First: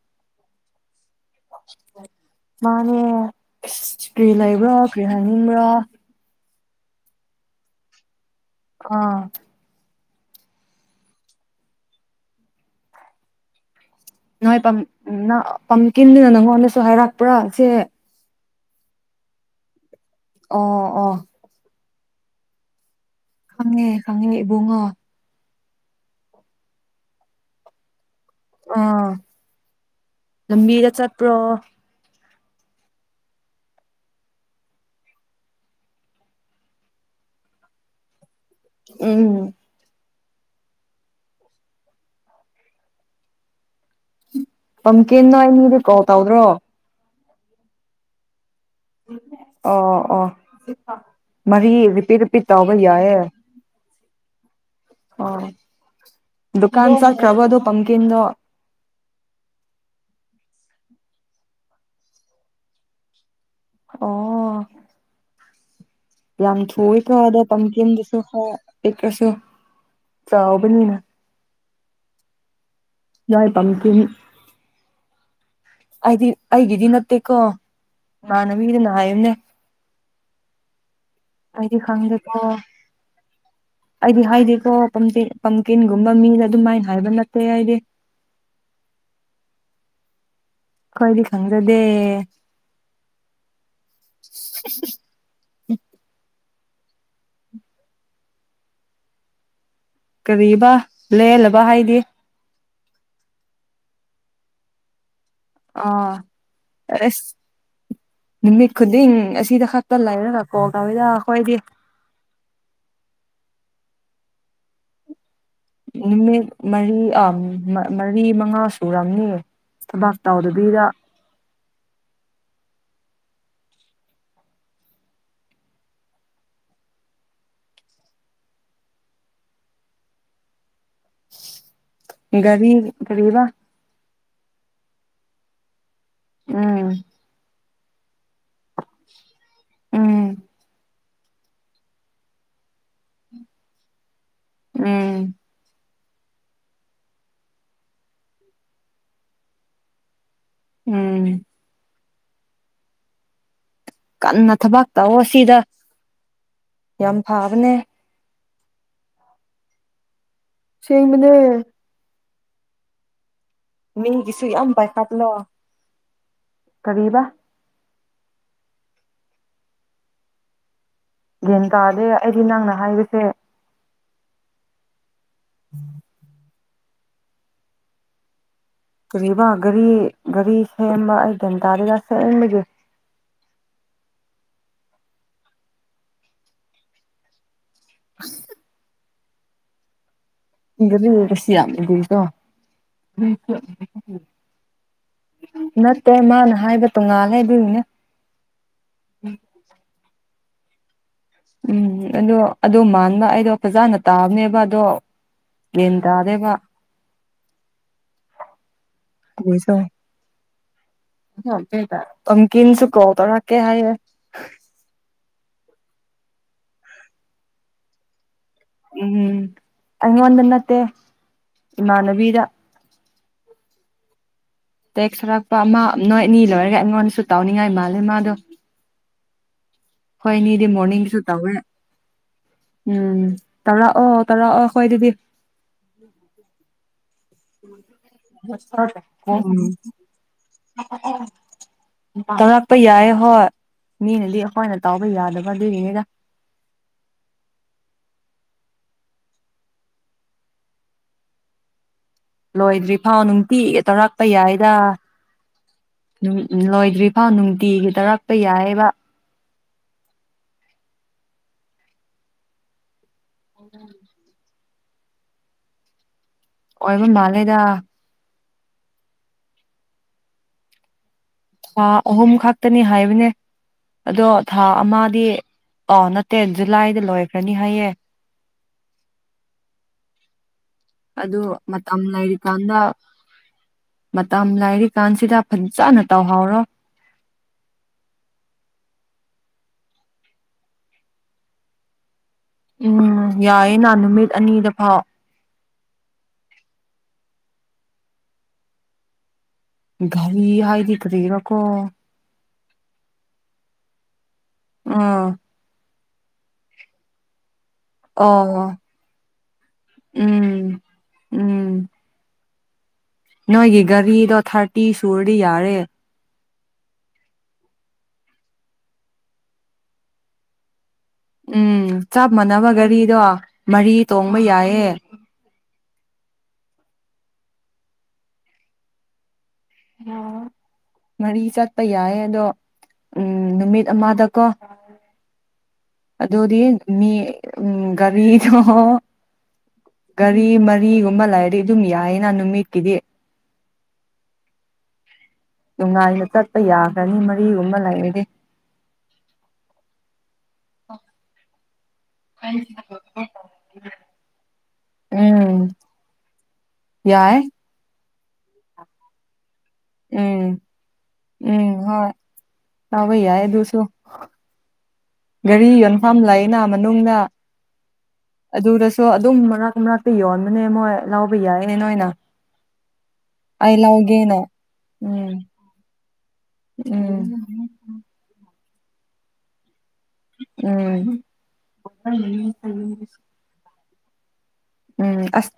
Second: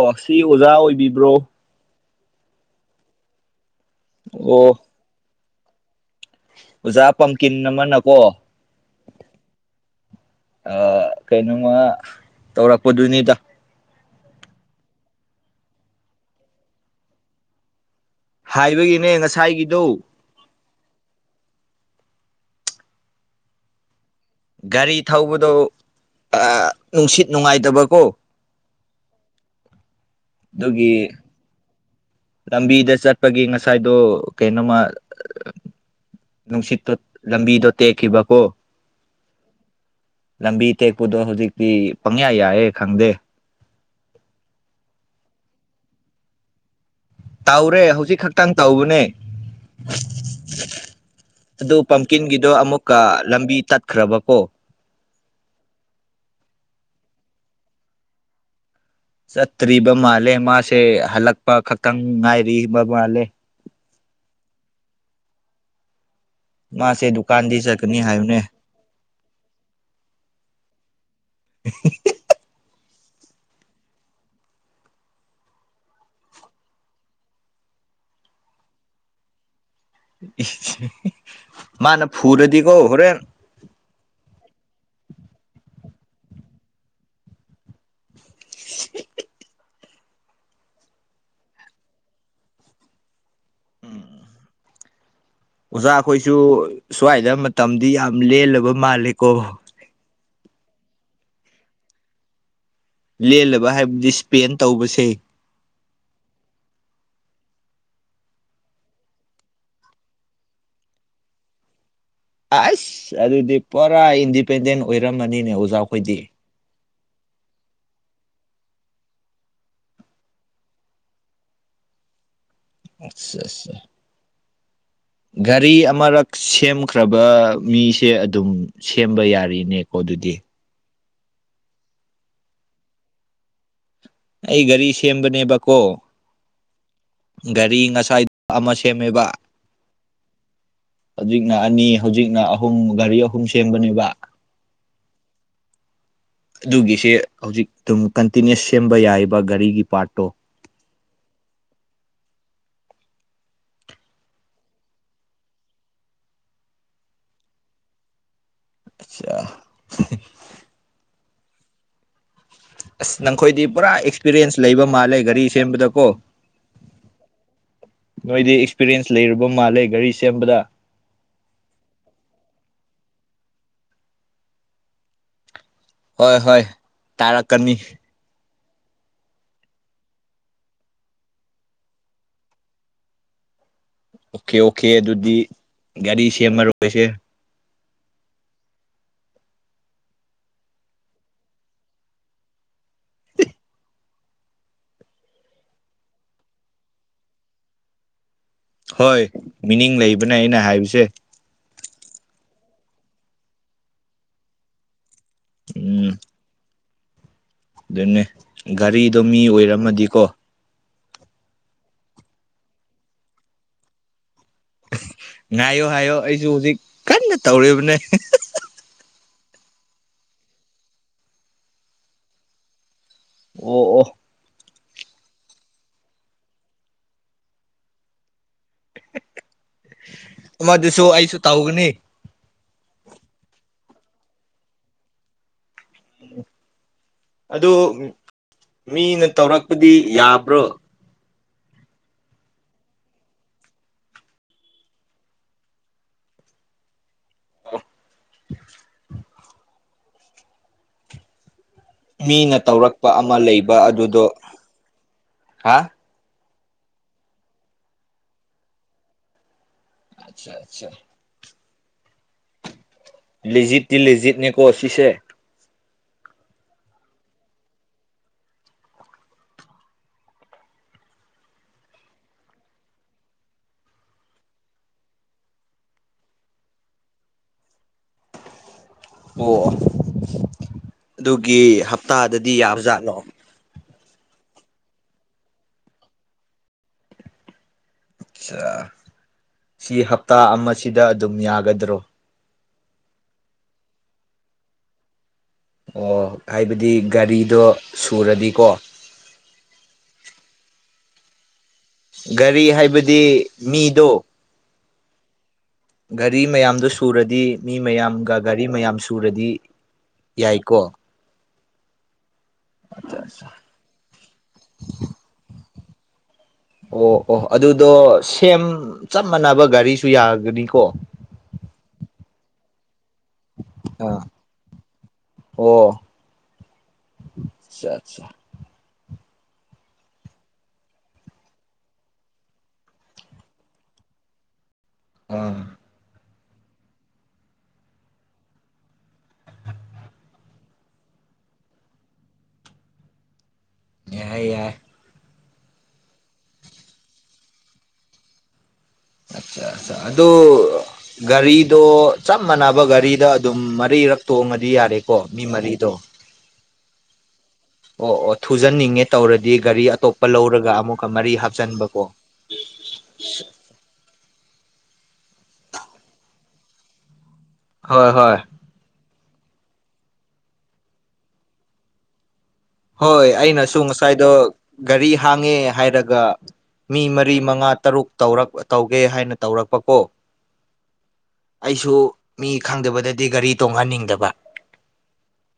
ꯑꯣ ꯁꯤ ꯑꯣꯖꯥ ꯑꯣꯏꯕꯤꯕ꯭ꯔꯣ ꯃꯥꯅꯦ ꯀꯔꯤ ꯑꯣ ꯂꯩꯕ꯭ꯔꯥ ꯀꯔꯤ ꯍꯥꯏꯅꯤꯡꯕ꯭ꯔꯥ ꯑꯣꯖꯥ ꯄꯝꯀꯤꯟ ꯑꯃꯅꯀꯣ ꯑꯥ ꯑ ꯀꯩꯅꯣꯃ ꯇꯧꯔꯛꯄꯗꯨꯅꯤꯗ ꯅꯣꯏꯝ ꯅ ꯄꯝꯀꯤꯤꯟꯗꯨꯅ ꯅꯪꯉꯣꯟꯗꯁꯨ ꯍꯥꯏꯔꯛꯄ꯭ꯔꯥ ꯁꯤꯦ ꯍꯥꯏꯕꯒꯤꯅꯦ ꯉꯁꯥꯏꯒꯤꯗꯨꯣ ꯑ ꯑ ꯍꯪꯦ ꯒꯥꯔꯤ ꯊꯧꯕꯗꯣ ꯅꯨꯡꯁꯤꯠ ꯅꯨꯡꯉꯥꯏꯇꯕꯀꯣ ꯑꯥ ꯂꯝꯃꯤꯗ ꯑꯗꯨꯒꯤ ꯆꯠꯄ꯭ꯔꯣ ꯂꯝꯕꯤꯗ ꯆꯠꯄꯒꯤ ꯉꯁꯥꯏꯗꯣ ꯀꯩꯅꯣꯃ ꯅꯨꯡꯁꯤꯠꯇꯣ ꯂꯝꯕꯤꯗꯣ ꯇꯦꯛꯈꯤꯕꯀꯣ ꯎꯝ ꯂꯝꯕꯤ ꯇꯦꯛꯄꯗꯣ ꯍꯧꯖꯤꯛꯇꯤ ꯄꯪꯌꯥ ꯌꯥꯑꯦ ꯈꯪꯗꯦ ꯄꯝꯀꯦꯅ ꯑꯩꯅꯤꯗꯤ ꯀꯣꯜ ꯇꯧꯗ꯭ꯔꯣ ꯇꯥꯎꯔꯦ ꯍꯧꯖꯤꯛ ꯈꯛꯇꯪ ꯇꯧꯕꯅꯦ ꯑꯣ ꯑꯣ ꯃꯔꯤ ꯑꯗꯨ ꯔꯤꯄꯤꯠ ꯔꯤꯄꯤꯠ ꯄꯝꯀꯤꯟꯒꯤꯗꯣ ꯇꯧꯕ ꯑꯃꯨꯛꯀ ꯌꯥꯏꯌꯦ ꯂꯝꯕꯤ ꯇꯠ ꯀ꯭ꯔꯕꯀꯣ ꯑꯣ ꯗꯨꯀꯥꯟ ꯁꯥ ꯔ꯭ꯔꯋꯥꯗꯨꯣ ꯄꯝꯀꯤꯗꯣ ꯆꯠꯇ꯭ꯔꯤꯕ ꯃꯥꯜꯂꯦ ꯃꯥꯁꯦ ꯍꯜꯂꯛꯄ ꯈꯛꯇꯪ ꯉꯥꯏꯔꯤꯕ ꯃꯥꯜꯂꯦ ꯑꯣ ꯌꯥꯝ ꯊꯨꯏꯀꯣ ꯃꯥꯁꯦ ꯑꯗ ꯗꯨꯀꯥꯟꯗꯤ ꯆꯠꯀꯅꯤ ꯄꯝꯀꯤꯦꯟꯗꯨꯁꯨ ꯍꯥꯏꯕꯅꯦ ꯈ ꯄꯤꯛꯈ꯭ꯔꯁꯨ ꯆꯥꯕꯅꯤꯅ ꯌꯥꯏ ꯄꯝ ꯀꯅꯤ ꯑꯩꯗꯤ ꯑꯩꯒꯤꯗꯤ ꯅꯠꯇꯦꯀꯣ ꯏꯃꯥꯟꯅ ꯃꯤꯒꯤꯗꯤ ꯅ ꯍꯥꯏꯌꯨꯅꯦ ꯃꯥꯅ ꯈꯪꯗꯦꯀꯣ ꯐꯨꯔꯗꯤꯀꯣ ꯍꯣꯔꯦꯟ ꯑꯩꯗꯤ ꯍꯥꯏꯗꯤꯀꯣ ꯄꯝ ꯄꯝꯀꯤꯟꯒꯨꯝꯕ ꯃꯤꯗ ꯑꯗꯨꯃꯥꯏꯅ ꯍꯥꯏꯕ ꯅꯠꯇꯦ ꯍꯥꯏꯗꯤ ꯀꯣꯏꯂꯤ ꯈꯪꯖꯗꯦ ꯎꯝ ꯎ [unintelligible] ꯑꯣꯖꯥ ꯑꯩꯈꯣꯏꯁꯨ ꯁ꯭ꯋꯥꯏꯗ ꯃꯇꯝꯗꯤ ꯌꯥꯝ ꯂꯦꯜꯂꯕ ꯃꯥꯜꯂꯦꯀꯣ ꯀꯔꯤꯕ ꯂꯦꯜꯂꯕ ꯍꯥꯏꯗꯤ ꯂꯦꯜꯂꯕ ꯍꯥꯏꯕꯗꯤ ꯏꯁꯄꯦꯟ ꯇꯧꯕꯁꯦ ꯑꯥ ꯑꯁ ꯅꯨꯃꯤꯠ ꯈꯨꯗꯤꯡ ꯑꯁꯤꯗ ꯈꯛꯇ ꯂꯩꯔꯒ ꯀꯣ ꯀꯋꯏꯗ ꯑꯩꯈꯣꯏꯗꯤ ꯑꯁ ꯑꯗꯨꯗꯤ ꯄꯨꯔꯥ ꯏꯟꯗꯤꯄꯦꯟꯗꯦꯟ ꯑꯣꯏꯔꯝꯃꯅꯤ ꯅꯨꯃꯤꯠ ꯃꯔꯤ ꯃꯔꯤ ꯃꯉꯥ ꯁꯨꯔꯝꯅꯦ ꯊꯕꯥꯛ ꯇꯥꯎꯗꯕꯤꯗ ꯑꯆꯥ ꯑꯆꯥ ꯎ [unintelligible] ꯒꯥꯔꯤ ꯑꯃꯔꯛ ꯁꯦꯝꯈ꯭ꯔꯕ ꯃꯤꯁꯦ ꯑꯗꯨꯝ ꯁꯦꯝꯕ ꯌꯥꯔꯤꯅꯦꯀꯣ ꯑꯗꯨꯗꯤ [unintelligible] ꯒꯔꯤ ꯀꯔꯤꯕ ꯑꯩ ꯒꯥꯔꯤ ꯁꯦꯝꯕꯅꯦꯕꯀꯣ ꯎꯝ ꯒꯥꯔꯤ ꯉꯁꯥꯏꯗ ꯑꯃ ꯁꯦꯝꯃꯦꯕ ꯎꯝ ꯍꯧꯖꯤꯛꯅ ꯑꯅꯤ ꯍꯧꯖꯤꯛꯅ ꯑꯍꯨꯝ ꯒꯥꯔꯤ ꯑꯍꯨꯝ ꯁꯦꯝꯕꯅꯦꯕ ꯎꯝ ꯑꯗꯨꯒꯤꯁꯦ ꯍꯧꯖꯤꯛ ꯑꯗꯨꯝ ꯀꯟꯇꯤꯅꯤ꯭ꯨꯁ ꯁꯦꯝꯕ ꯌꯥꯏꯕ ꯒꯥꯔꯤꯒꯤ ꯄꯥꯔꯠꯇꯣ ꯎꯝ ꯀꯟꯅ ꯊꯕꯥꯛ ꯇꯧꯑꯣ ꯁꯤꯗ ꯌꯥꯝ ꯐꯕꯅꯦ ꯑꯆꯥꯆꯥ ꯁꯦꯝꯃꯤꯅꯦ ꯑꯁ ꯅꯪꯈꯣꯏꯗꯤ ꯄꯨꯔꯥ ꯃꯤꯒꯤꯁꯨ ꯑꯦꯛꯁꯄꯤꯔꯤꯌꯦꯟꯁ ꯌꯥꯝ ꯂꯩꯕ ꯃꯥꯜꯂꯦ ꯄꯥꯏꯈꯠꯂꯣ ꯒꯥꯔꯤ ꯁꯦꯝꯕꯗꯀꯣ ꯀꯔꯤꯕ ꯅꯣꯏꯗꯤ ꯑꯦꯛꯁꯄꯤꯔꯤꯌꯦꯟꯁ ꯂꯩꯨꯔꯕ ꯃꯥꯜꯂꯦ ꯒꯥꯔꯤ ꯁꯦꯝꯕꯗ ꯁꯦ [inaudible] ꯍꯣꯏ ꯍꯣꯏ ꯇꯥꯔꯛꯀꯅꯤ ꯀꯔꯤꯕꯥ ꯒꯥꯔꯤ ꯒꯥꯔꯤ ꯁꯦꯝꯕ ꯑꯩ ꯔꯤꯝ ꯇꯥꯗꯦꯗ ꯁꯦꯝꯕꯒꯦ [unintelligible] ꯑꯣꯀꯦ ꯑꯣꯀꯦ ꯑꯗꯨꯗꯤ ꯒꯥꯔꯤ ꯁꯦꯝꯃꯔꯣꯏꯁꯦ [unintelligible] ꯏꯗꯤ ꯔꯁꯤꯌꯥꯌꯥꯝ ꯏꯇꯣ [unintelligible] ꯅꯠꯇꯦ ꯃꯥꯅ ꯍꯥꯏꯕ ꯇꯣꯉꯥꯜꯂꯦ ꯑꯗꯨꯅꯤꯅꯦ ꯍꯣꯏ ꯃꯤꯅꯤꯡ ꯂꯩꯕꯅꯦ ꯑꯩꯅ ꯍꯥꯏꯕꯁꯦ ꯎꯝ ꯑꯗꯣ ꯑꯗꯣ ꯃꯥꯟꯕ ꯑꯩꯗꯣ ꯐꯖꯥꯅ ꯇꯥꯕꯅꯦꯕ ꯑꯗꯣ ꯃꯦꯜ ꯎꯝ ꯇꯥꯔꯥꯕ ꯑꯗꯨꯅꯦ ꯒꯥꯔꯤꯗꯣ ꯃꯤ ꯑꯣꯏꯔꯝꯃꯗꯤꯀꯣ [unintelligible] ꯄꯝꯀꯤꯜꯁꯨ [unintelligible] ꯉꯥꯏꯌꯣ ꯍꯥꯏꯌꯣ ꯑꯩꯁꯨ ꯍꯧꯖꯤꯛ ꯀꯟꯅ ꯇꯧꯔꯤꯕꯅꯦ ꯎꯝ ꯑꯩꯉꯣꯟꯗ ꯅꯠꯇꯦ ꯏꯃꯥꯟꯅꯕꯤꯗ ꯑꯣ ꯑꯣ ꯇꯦꯛꯁ ꯊꯔꯛꯄ ꯑꯃ ꯅꯣꯏ ꯑꯅꯤ ꯂꯣꯏꯔꯒ ꯑꯩꯉꯣꯟꯗꯁꯨ ꯇꯥꯎꯅꯤꯡꯉꯥꯏ ꯃꯥꯜꯂꯦ ꯃꯥꯗꯣ ꯍꯣꯏꯅꯤꯗꯤ ꯃꯗꯨꯁꯨ ꯃꯣꯔꯅꯤꯡꯁꯨ ꯑꯩꯁꯨ ꯇꯧꯋꯦ ꯇꯧꯒꯅꯤ ꯎꯝ ꯇꯧꯔꯥꯛꯑꯣ ꯇꯧꯔꯥꯛꯑꯣ ꯀꯣꯏ ꯑꯗꯨꯗꯤ ꯑꯗꯨ ꯝ ꯃꯤꯅ ꯇꯧꯔꯛꯄꯗꯤ ꯌꯥꯕ꯭ꯔꯣ [unintelligible] ꯇꯧꯔꯛꯄ ꯌꯥꯏ ꯍꯣꯏ ꯃꯤꯅꯗꯤ ꯑꯩꯈꯣꯏꯅ ꯇꯥꯎꯕ ꯌꯥꯗꯕ ꯑꯗꯨꯔꯤꯅꯤꯗ [unintelligible] [unintelligible] ꯃꯤꯅ ꯂꯣꯏꯗ꯭ꯔꯤ ꯇꯧꯔꯛꯄ ꯐꯥꯎ ꯑꯃ ꯅꯨꯡꯇꯤ ꯂꯩꯕ ꯇꯧꯔꯥꯛꯄ ꯑꯗꯨꯗꯣ ꯌꯥꯏꯗ ꯍꯥ ꯂꯣꯏꯗ꯭ꯔꯤ ꯐꯥꯎ ꯅꯨꯡꯇꯤꯒꯤ ꯇꯔꯛꯄ ꯌꯥꯏꯕ ꯑꯆꯥ ꯑꯆꯥ ꯂꯤꯦꯖꯤꯠꯇꯤ ꯂꯤꯦꯖꯤꯠꯅꯦꯀꯣ ꯁꯤꯁꯦ ꯑꯣꯏꯕ ꯃꯥꯂꯦꯗ ꯊꯥ ꯑꯍꯨꯝ ꯈꯛꯇꯅꯤ ꯍꯥꯏꯕꯅꯦ ꯑꯗꯣ ꯊꯥ ꯑꯃꯗꯤ ꯑ ꯅꯠꯇꯦ ꯖꯨꯂꯥꯏꯗ ꯂꯣꯏꯈ꯭ꯔꯅꯤ ꯍꯥꯏꯌꯦ [unintelligible] ꯑꯣ ꯑꯗꯨ ꯑꯗꯨꯒꯤ ꯃꯇꯝ ꯍꯞꯇꯥꯗꯗꯤ ꯂꯩꯔꯤꯀꯥꯟꯗ ꯌꯥꯕꯖꯥꯠꯂꯣ ꯃꯇꯝ ꯂꯥꯏꯔꯤꯛ ꯀꯥꯟꯁꯤꯗ ꯐꯖꯅ ꯇꯧꯍꯧꯔꯣ ꯑꯆꯥ ꯁꯤ ꯍꯞꯇꯥ ꯑꯃꯁꯤꯗ ꯑꯗꯨꯝ ꯌꯥꯒꯗ꯭ꯔꯣ ꯎꯝ ꯌꯥꯏꯌꯦ ꯅ ꯅꯨꯃꯤꯠ ꯑꯅꯤꯗ ꯐꯥꯎ ꯑꯣ ꯍꯥꯏꯕꯗꯤ ꯒꯥꯔꯤꯗꯣ ꯁꯨꯔꯗꯤꯀꯣ ꯒꯔꯤ ꯍꯥꯏꯗꯤ ꯀꯔꯤꯔꯣ ꯒꯥꯔꯤ ꯍꯥꯏꯕꯗꯤ ꯃꯤꯗꯣ ꯑꯥ ꯒꯥꯔꯤ ꯃꯌꯥꯝꯗꯨ ꯁꯨꯔꯗꯤ ꯃꯤ ꯃꯌꯥꯝꯒ ꯑꯣ ꯒꯥꯔꯤ ꯃꯌꯥꯝ ꯁꯨꯔꯗꯤ ꯎꯝ ꯌꯥꯏꯀꯣ ꯎꯝ ꯅꯣꯏꯒꯤ ꯒꯥꯔꯤꯗꯣ ꯊꯥꯔꯇꯤ ꯁꯨꯔꯗꯤ ꯌꯥꯔꯦ ꯑꯣ ꯑꯣ ꯑꯗꯨꯗꯣ ꯁꯦꯝ ꯆꯞ ꯃꯥꯟꯅꯕ ꯒꯥꯔꯤꯁꯨ ꯌꯥꯒꯅꯤꯀꯣ ꯎꯝ ꯆꯞ ꯃꯥꯟꯅꯕ ꯒꯥꯔꯤꯗꯣ ꯃꯔꯤ ꯇꯣꯡꯕ ꯌꯥꯏꯌꯦ ꯆꯥꯠ ꯆꯥ ꯑ ꯃꯔꯤ ꯆꯠꯄ ꯌꯥꯏ ꯑꯗꯣ ꯎꯝ ꯅꯨꯃꯤꯠ ꯑꯃꯗꯀꯣ ꯑꯥ ꯑꯗꯨꯗꯤ ꯃꯤ ꯎꯝ ꯒꯥꯔꯤꯗꯣ ꯒꯥꯔꯤ ꯃꯔꯤꯒꯨꯝꯕ ꯂꯩꯔꯗꯤ ꯑꯗꯨꯝ ꯌꯥꯏꯌꯦꯅ ꯅꯨꯃꯤꯠꯀꯤꯗꯤ ꯌꯥꯏ ꯌꯥꯏ ꯅꯨꯡꯉꯥꯏꯅ ꯆꯠꯄ ꯌꯥꯒꯅꯤ ꯃꯔꯤꯒꯨꯝꯕ ꯂꯩꯔꯗꯤ ꯑꯆꯥ ꯑ ꯑꯗꯨ ꯒꯔꯤ ꯑꯗꯣ ꯆꯞ ꯃꯥꯟꯅꯕ ꯒꯥꯔꯤꯗ ꯑꯗꯨꯝ ꯃꯔꯤꯔꯛ ꯇꯣꯡꯉꯗꯤ ꯌꯥꯔꯦꯀꯣ ꯃꯤ ꯎꯝ ꯃꯔꯤꯗꯣ ꯌꯥꯏ ꯑꯣ ꯑꯣ ꯊꯨꯖꯟꯅꯤꯡꯉꯦ ꯇꯧꯔꯗꯤ ꯒꯥꯔꯤ ꯑꯇꯣꯞꯄ ꯎꯝ ꯂꯧꯔꯒ ꯑꯃꯨꯛꯀ ꯃꯔꯤ ꯍꯥꯞꯆꯟꯕꯀꯣ ꯑꯕꯩ ꯌꯥꯌꯦ ꯑꯗꯨꯁꯨꯣ ꯒꯥꯔꯤ ꯌꯣꯟꯐꯝ ꯂꯩꯅ ꯃꯅꯨꯡꯗ ꯍꯣꯏ ꯍꯣꯏ ꯑꯗꯨꯗꯁꯨ ꯑꯗꯨꯝ ꯃꯔꯛ ꯃꯔꯛꯇ ꯌꯣꯟꯕꯅꯦ ꯃꯣꯏ ꯂꯥꯎꯕ ꯌꯥꯏꯅꯦ ꯅꯣꯏꯅ ꯍꯣꯏ ꯑꯩ ꯑꯩꯅꯁꯨ ꯉꯁꯥꯏꯗꯣ ꯂꯧꯒꯦꯅ ꯒꯥꯔꯤ ꯎꯝ ꯍꯥꯡꯉꯦ ꯍꯥꯏꯔꯒ ꯃꯤ ꯎꯝ ꯃꯔꯤ ꯃꯉꯥ ꯇꯔꯨꯛꯧꯔꯛ ꯇꯧꯒꯦ ꯍꯥꯏꯅ ꯇꯧꯔꯛꯄ ꯀꯣ ꯎꯝ ꯑꯩꯁꯨ ꯃꯤ ꯈꯪꯗꯕꯗꯗꯤ ꯒꯥ ꯔꯤ ꯇꯣꯡꯍꯟꯅꯤꯡꯗꯕ ꯎꯝ ꯑꯁ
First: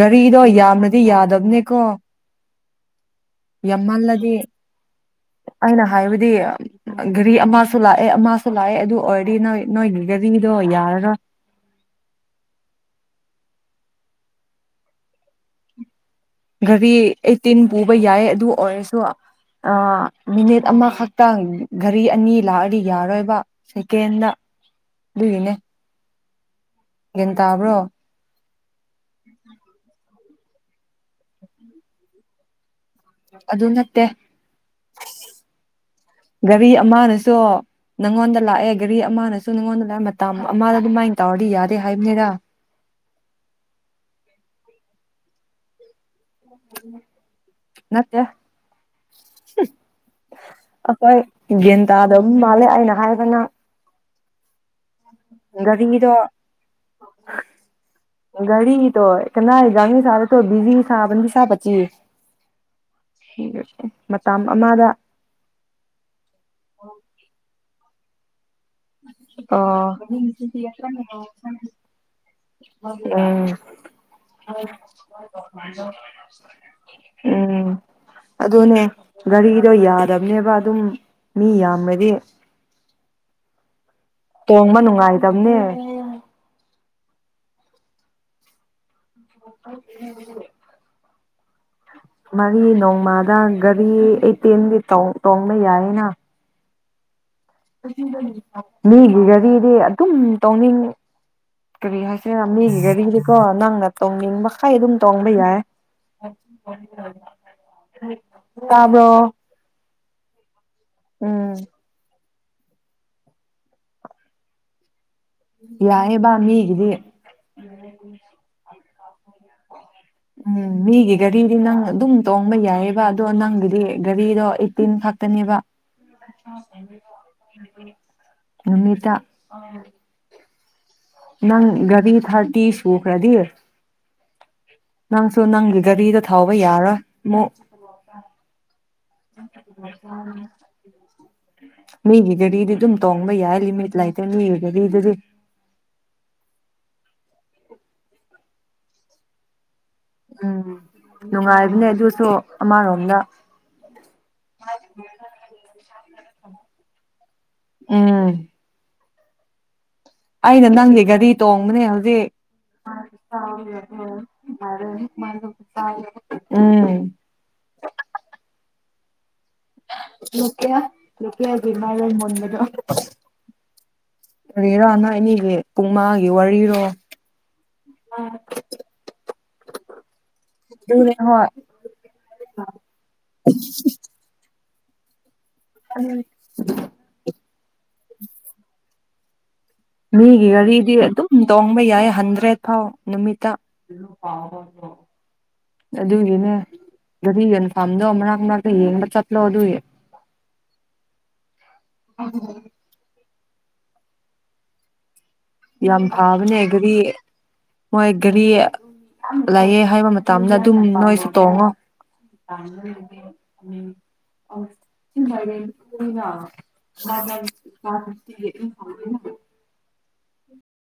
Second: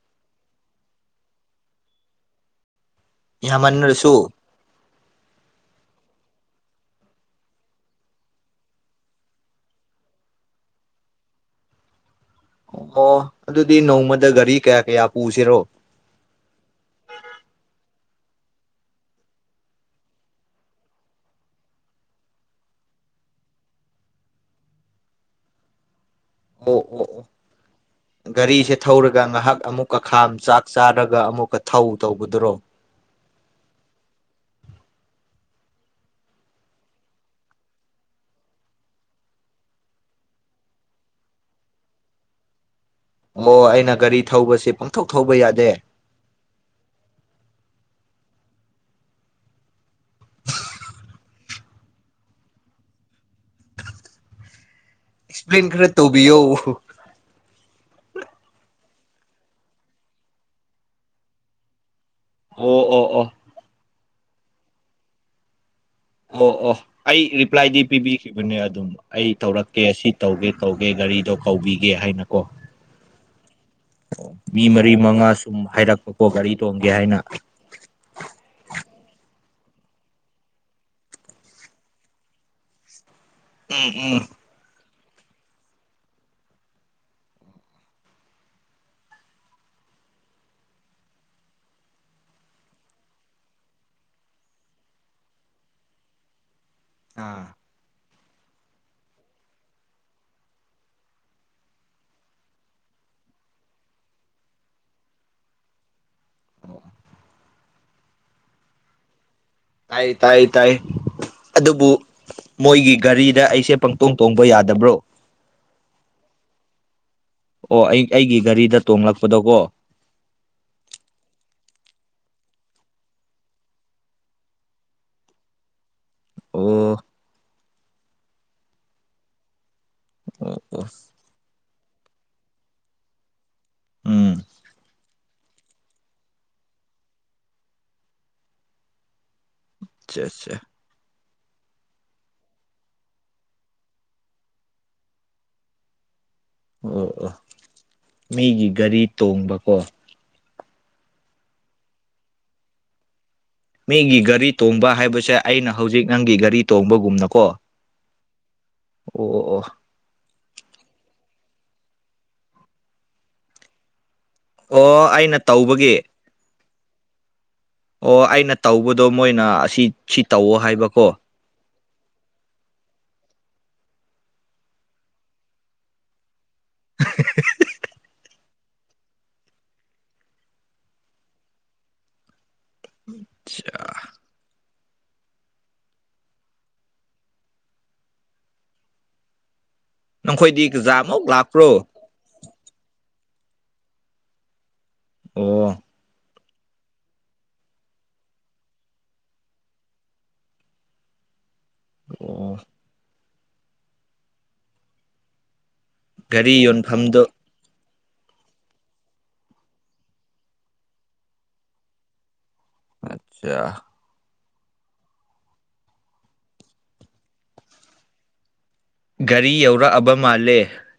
ꯒꯥꯔꯤꯗꯣ ꯌꯥꯝꯅꯗꯤ ꯌꯥꯗꯕꯅꯦꯀꯣ ꯌꯥꯝꯃꯟꯅꯁꯨ ꯌꯥꯝꯃꯜꯂꯗꯤ ꯑꯩꯅ ꯍꯥꯏꯕꯗꯤ ꯘꯔꯤ ꯑꯃꯁꯨ ꯂꯥꯛꯑꯦ ꯑꯃꯁꯨ ꯂꯥꯛꯑꯦ ꯑꯗꯨ ꯑꯣꯏꯔꯗꯤ ꯅꯣꯏ ꯅꯣꯏꯒꯤ ꯘꯔꯤꯗꯣ ꯌꯥꯔꯔ ꯎꯝ ꯑꯣ ꯑꯗꯨꯗꯤ ꯅꯣꯡꯃꯗ ꯒꯥꯔꯤ ꯀꯌꯥ ꯀꯌꯥ ꯄꯨꯁꯤꯔꯣ ꯒꯥꯔꯤ ꯑꯩꯠꯇꯤꯟ ꯄꯨꯕ ꯌꯥꯏ ꯑꯗꯨ ꯑꯣꯏꯔꯁꯨ ꯃꯤꯅꯤꯠ ꯑꯃꯈꯛꯇꯪ ꯘꯔꯤ ꯑꯅꯤ ꯂꯥꯛꯑꯗꯤ ꯌꯥꯔꯣꯏꯕ ꯁꯦꯀꯦꯟꯗ ꯑꯗꯨꯏꯅꯦ ꯑꯣ ꯑꯣ ꯑꯣ ꯌꯦ ꯇꯕ꯭ꯔꯣ ꯒꯥꯔꯤꯁꯦ ꯊꯧꯔꯒ ꯉꯥꯏꯍꯥꯛ ꯑꯃꯨꯛꯀ ꯈꯥꯝ ꯆꯥꯛ ꯆꯥꯔꯒ ꯑꯃꯨꯛꯀ ꯊꯧ ꯇꯧꯕꯗꯨꯔꯣ ꯑꯗꯨ ꯅꯠꯇꯦ ꯒꯥꯔꯤ ꯑꯃꯅꯁꯨ ꯅꯪꯉꯣꯟꯗ ꯂꯥꯛꯑꯦ ꯒꯥꯔꯤ ꯑꯃꯅꯁꯨ ꯅꯪꯉꯣꯟꯗ ꯂꯥꯛꯑꯦ ꯃꯇꯝ ꯑꯃꯗ ꯑꯗꯨꯃꯥꯏꯅ ꯇꯧꯔꯗꯤ ꯌꯥꯗꯦ ꯍꯥꯏꯕꯅꯤꯔ [inaudible] ꯑꯣ ꯑꯩꯅ ꯒꯥꯔꯤ ꯊꯧꯕꯁꯤ ꯄꯪꯊꯧꯣꯛ ꯊꯧꯕ ꯌꯥꯗꯦ ꯅꯠꯇ ꯑꯩꯈꯣꯏ ꯒꯟ ꯇꯥꯗꯕ ꯃꯥꯜꯂꯦ ꯑꯩꯅ ꯍꯥꯏꯒꯅ ꯑꯦꯛꯁꯄ꯭ꯂꯦꯟ ꯈꯔ ꯏꯗꯤ ꯇꯧꯕꯤꯌꯣ ꯀꯗꯣ ꯔꯤ ꯀꯅꯥ ꯥꯡꯅꯤ ꯁꯥꯔꯦ ꯤꯖꯤ ꯁꯥ ꯁꯥ ꯄꯆꯤ ꯑꯣ ꯑꯣ ꯑꯣ ꯃꯇꯝ ꯑꯃꯗ ꯑꯣ ꯑꯣ ꯑꯩ ꯔꯤꯄ꯭ꯂꯥꯏꯗꯤ ꯄꯤꯕꯤꯈꯤꯕ ꯅꯦ ꯑꯗꯨꯝ ꯑꯩ ꯇꯧꯔꯛꯀꯦ ꯑꯣ ꯁꯤ ꯇꯧꯒꯦ ꯇꯧꯒꯦ ꯒꯥꯔꯤꯗꯣ ꯀꯧꯕꯤꯒꯦ ꯍꯥꯏꯅꯀꯣ ꯎꯝ ꯃꯤ ꯃꯔꯤ ꯃꯉꯥ ꯁꯨꯝ ꯍꯥꯏꯔꯛꯄꯀꯣ ꯒꯥꯔꯤ ꯇꯣꯡꯒꯦ ꯍꯥꯏꯅ ꯎꯝ ꯑꯗꯨꯅꯦ ꯒꯥꯔꯤꯗꯣ ꯌꯥꯗꯕꯅꯦꯕ ꯑꯗꯨꯝ ꯃꯤ ꯌꯥꯝꯕꯗꯤ ꯎꯝ ꯎꯝ ꯇꯣꯡꯕ ꯅꯨꯡꯉꯥꯏꯇꯕꯅꯦ [inaudible] ꯃꯔꯤ ꯅꯣꯡꯃꯗ ꯒꯥꯔꯤ ꯑꯩꯠꯇꯦꯟꯒꯤ ꯇꯣꯡꯕ ꯌꯥꯏꯌꯦꯅ ꯑꯥ ꯃꯤꯒꯤ ꯒꯥꯔꯤꯗꯤ ꯑꯗꯨꯝ ꯇꯧꯅꯤꯡꯉꯤ ꯀꯔꯤ ꯍꯥꯏꯁꯤꯅ ꯃꯤꯒꯤꯒꯔꯤꯡꯁꯤꯀꯣ ꯅꯪꯅ ꯇꯣꯡꯅꯤꯡ ꯃꯈꯥꯏ ꯑꯗꯨꯝ ꯇꯣꯡꯕ ꯌꯥꯏ ꯇꯥꯕ꯭ꯔꯣ ꯇꯥꯏ ꯇꯥꯏ ꯇꯥꯏ ꯎꯝ ꯑꯗꯨꯕꯨ ꯃꯣꯏꯒꯤ ꯒꯥꯔꯤꯗ ꯑꯩꯁꯦ ꯄꯪꯇꯣꯡ ꯇꯣꯡꯕ ꯌꯥꯗꯕ꯭ꯔꯣ ꯌꯥꯑꯦꯕꯃꯤꯒꯤꯗꯤ ꯑꯣ ꯑꯩ ꯑꯩꯒꯤ ꯒꯥꯔꯤꯗ ꯇꯣꯡꯂꯛꯄꯗꯣꯀꯣ ꯎꯝ ꯃꯤꯒꯤ ꯒꯥꯔꯤꯗꯤ ꯅꯪ ꯑꯗꯨꯝ ꯇꯣꯡꯕ ꯌꯥꯏꯑꯕ ꯑꯗꯣ ꯅꯪꯒꯤꯗꯤ ꯒꯥꯔꯤꯗꯣ ꯑꯩꯠꯇꯤꯟ ꯅꯤꯕ ꯑꯣ ꯅꯨꯃꯤꯗ ꯑꯣ ꯑꯣ ꯅꯪ ꯕꯤ ꯊꯔꯇꯤ ꯁꯨꯈ ꯔꯙꯔ ꯎꯝ ꯅꯪꯁꯨ ꯅꯪꯒꯤ ꯒꯥꯔꯤꯗ ꯊꯥꯎꯧꯕ ꯌꯥꯔꯣꯏ ꯑꯃꯨ ꯑꯆꯥꯆꯥ ꯑꯆꯥ ꯃꯤꯒꯤꯗꯗꯤꯗꯤ ꯑꯗꯨꯝ ꯇꯣꯡꯕ ꯌꯥꯏ ꯂꯤꯃꯤꯠ ꯂꯩꯇꯦ ꯃꯤꯒꯤꯗꯗꯤꯗꯗꯤ [unintelligible] ꯑꯣ ꯑꯣ ꯃꯤꯒꯤ ꯒꯥꯔꯤ ꯇꯣꯡꯕꯀꯣ ꯎꯝ ꯅꯨꯡꯉꯥꯏꯕꯅꯦ ꯑꯗꯨꯁꯨ ꯑꯃꯔꯣꯝꯗ ꯃꯤꯒꯤ ꯒꯥꯔꯤ ꯇꯣꯡꯕ ꯍꯥꯏꯕꯁꯦ ꯑꯩꯅ ꯍꯧꯖꯤꯛ ꯅꯪꯒꯤ ꯒꯥꯔꯤ ꯇꯣꯡꯕꯒꯨꯝꯅꯀꯣ ꯎꯝ ꯑꯣ ꯑꯣ ꯑꯣ ꯑꯩꯅ ꯅꯪꯁ ꯒꯥꯔꯤ ꯇꯣꯡꯕꯅꯦ ꯍꯧꯖꯤꯛ ꯑꯣ ꯑꯣ ꯑꯩꯅ ꯃꯔꯔ ꯆ ꯇꯧꯕꯒꯤ ꯎ ꯑꯣ ꯑꯩꯅ ꯇꯧꯕꯗꯣ ꯃꯣꯏꯅ ꯑꯁꯤ ꯁꯤ ꯇꯧꯋꯣ ꯂꯀꯌꯥ ꯍꯥꯏꯕꯀꯣ ꯂꯀꯌꯥ ꯃꯥꯏ ꯃꯣꯟ ꯂꯩꯒ ꯔꯦꯔꯥꯅ ꯑꯅꯤꯒꯤ ꯄꯨꯡ ꯃꯉꯥꯒꯤ ꯋꯥꯔꯤꯔꯣ ꯅ ꯍ ꯑꯆꯥ ꯎ ꯃꯤꯒꯤ ꯅꯈꯣꯏꯗꯤ ꯒꯥꯔꯤꯗꯤ ꯀꯖꯥꯃꯨꯛ ꯑꯗꯨꯝ ꯇꯣꯡꯕ ꯂꯥꯛꯄ꯭ꯔꯣ ꯌꯥꯏ ꯍꯟꯗ꯭ꯔꯦꯠ ꯐꯥꯎ ꯅꯨꯃꯤꯠ ꯑꯣ ꯑꯗꯨꯒꯤꯅꯦ ꯑꯗꯨꯗꯤ ꯌꯦꯟꯐꯥꯝꯗꯣ ꯃꯅꯥꯛ ꯃꯅꯥꯛꯇ ꯌꯦꯡꯕ ꯆꯠꯂꯣ ꯑꯗꯨꯌꯦ ꯑ ꯑꯣ ꯌꯥꯝ ꯐꯕꯅ ꯒꯥꯔꯤ ꯑꯦꯒꯔꯤꯦ ꯌꯣꯟꯐꯝꯗꯣ ꯃꯣꯏ ꯒꯥꯔꯤ ꯂꯑꯦ ꯍꯥꯏꯕ ꯃꯇꯝꯗ ꯑꯗꯨꯝ ꯅꯣꯏꯁꯨ ꯇꯣꯡꯉꯣ ꯑ ꯑꯆꯥ ꯊꯤꯟꯔꯦꯟꯅ ꯒꯥꯔꯤ ꯌꯧꯔꯛꯑꯕ ꯃꯥꯜꯂꯦ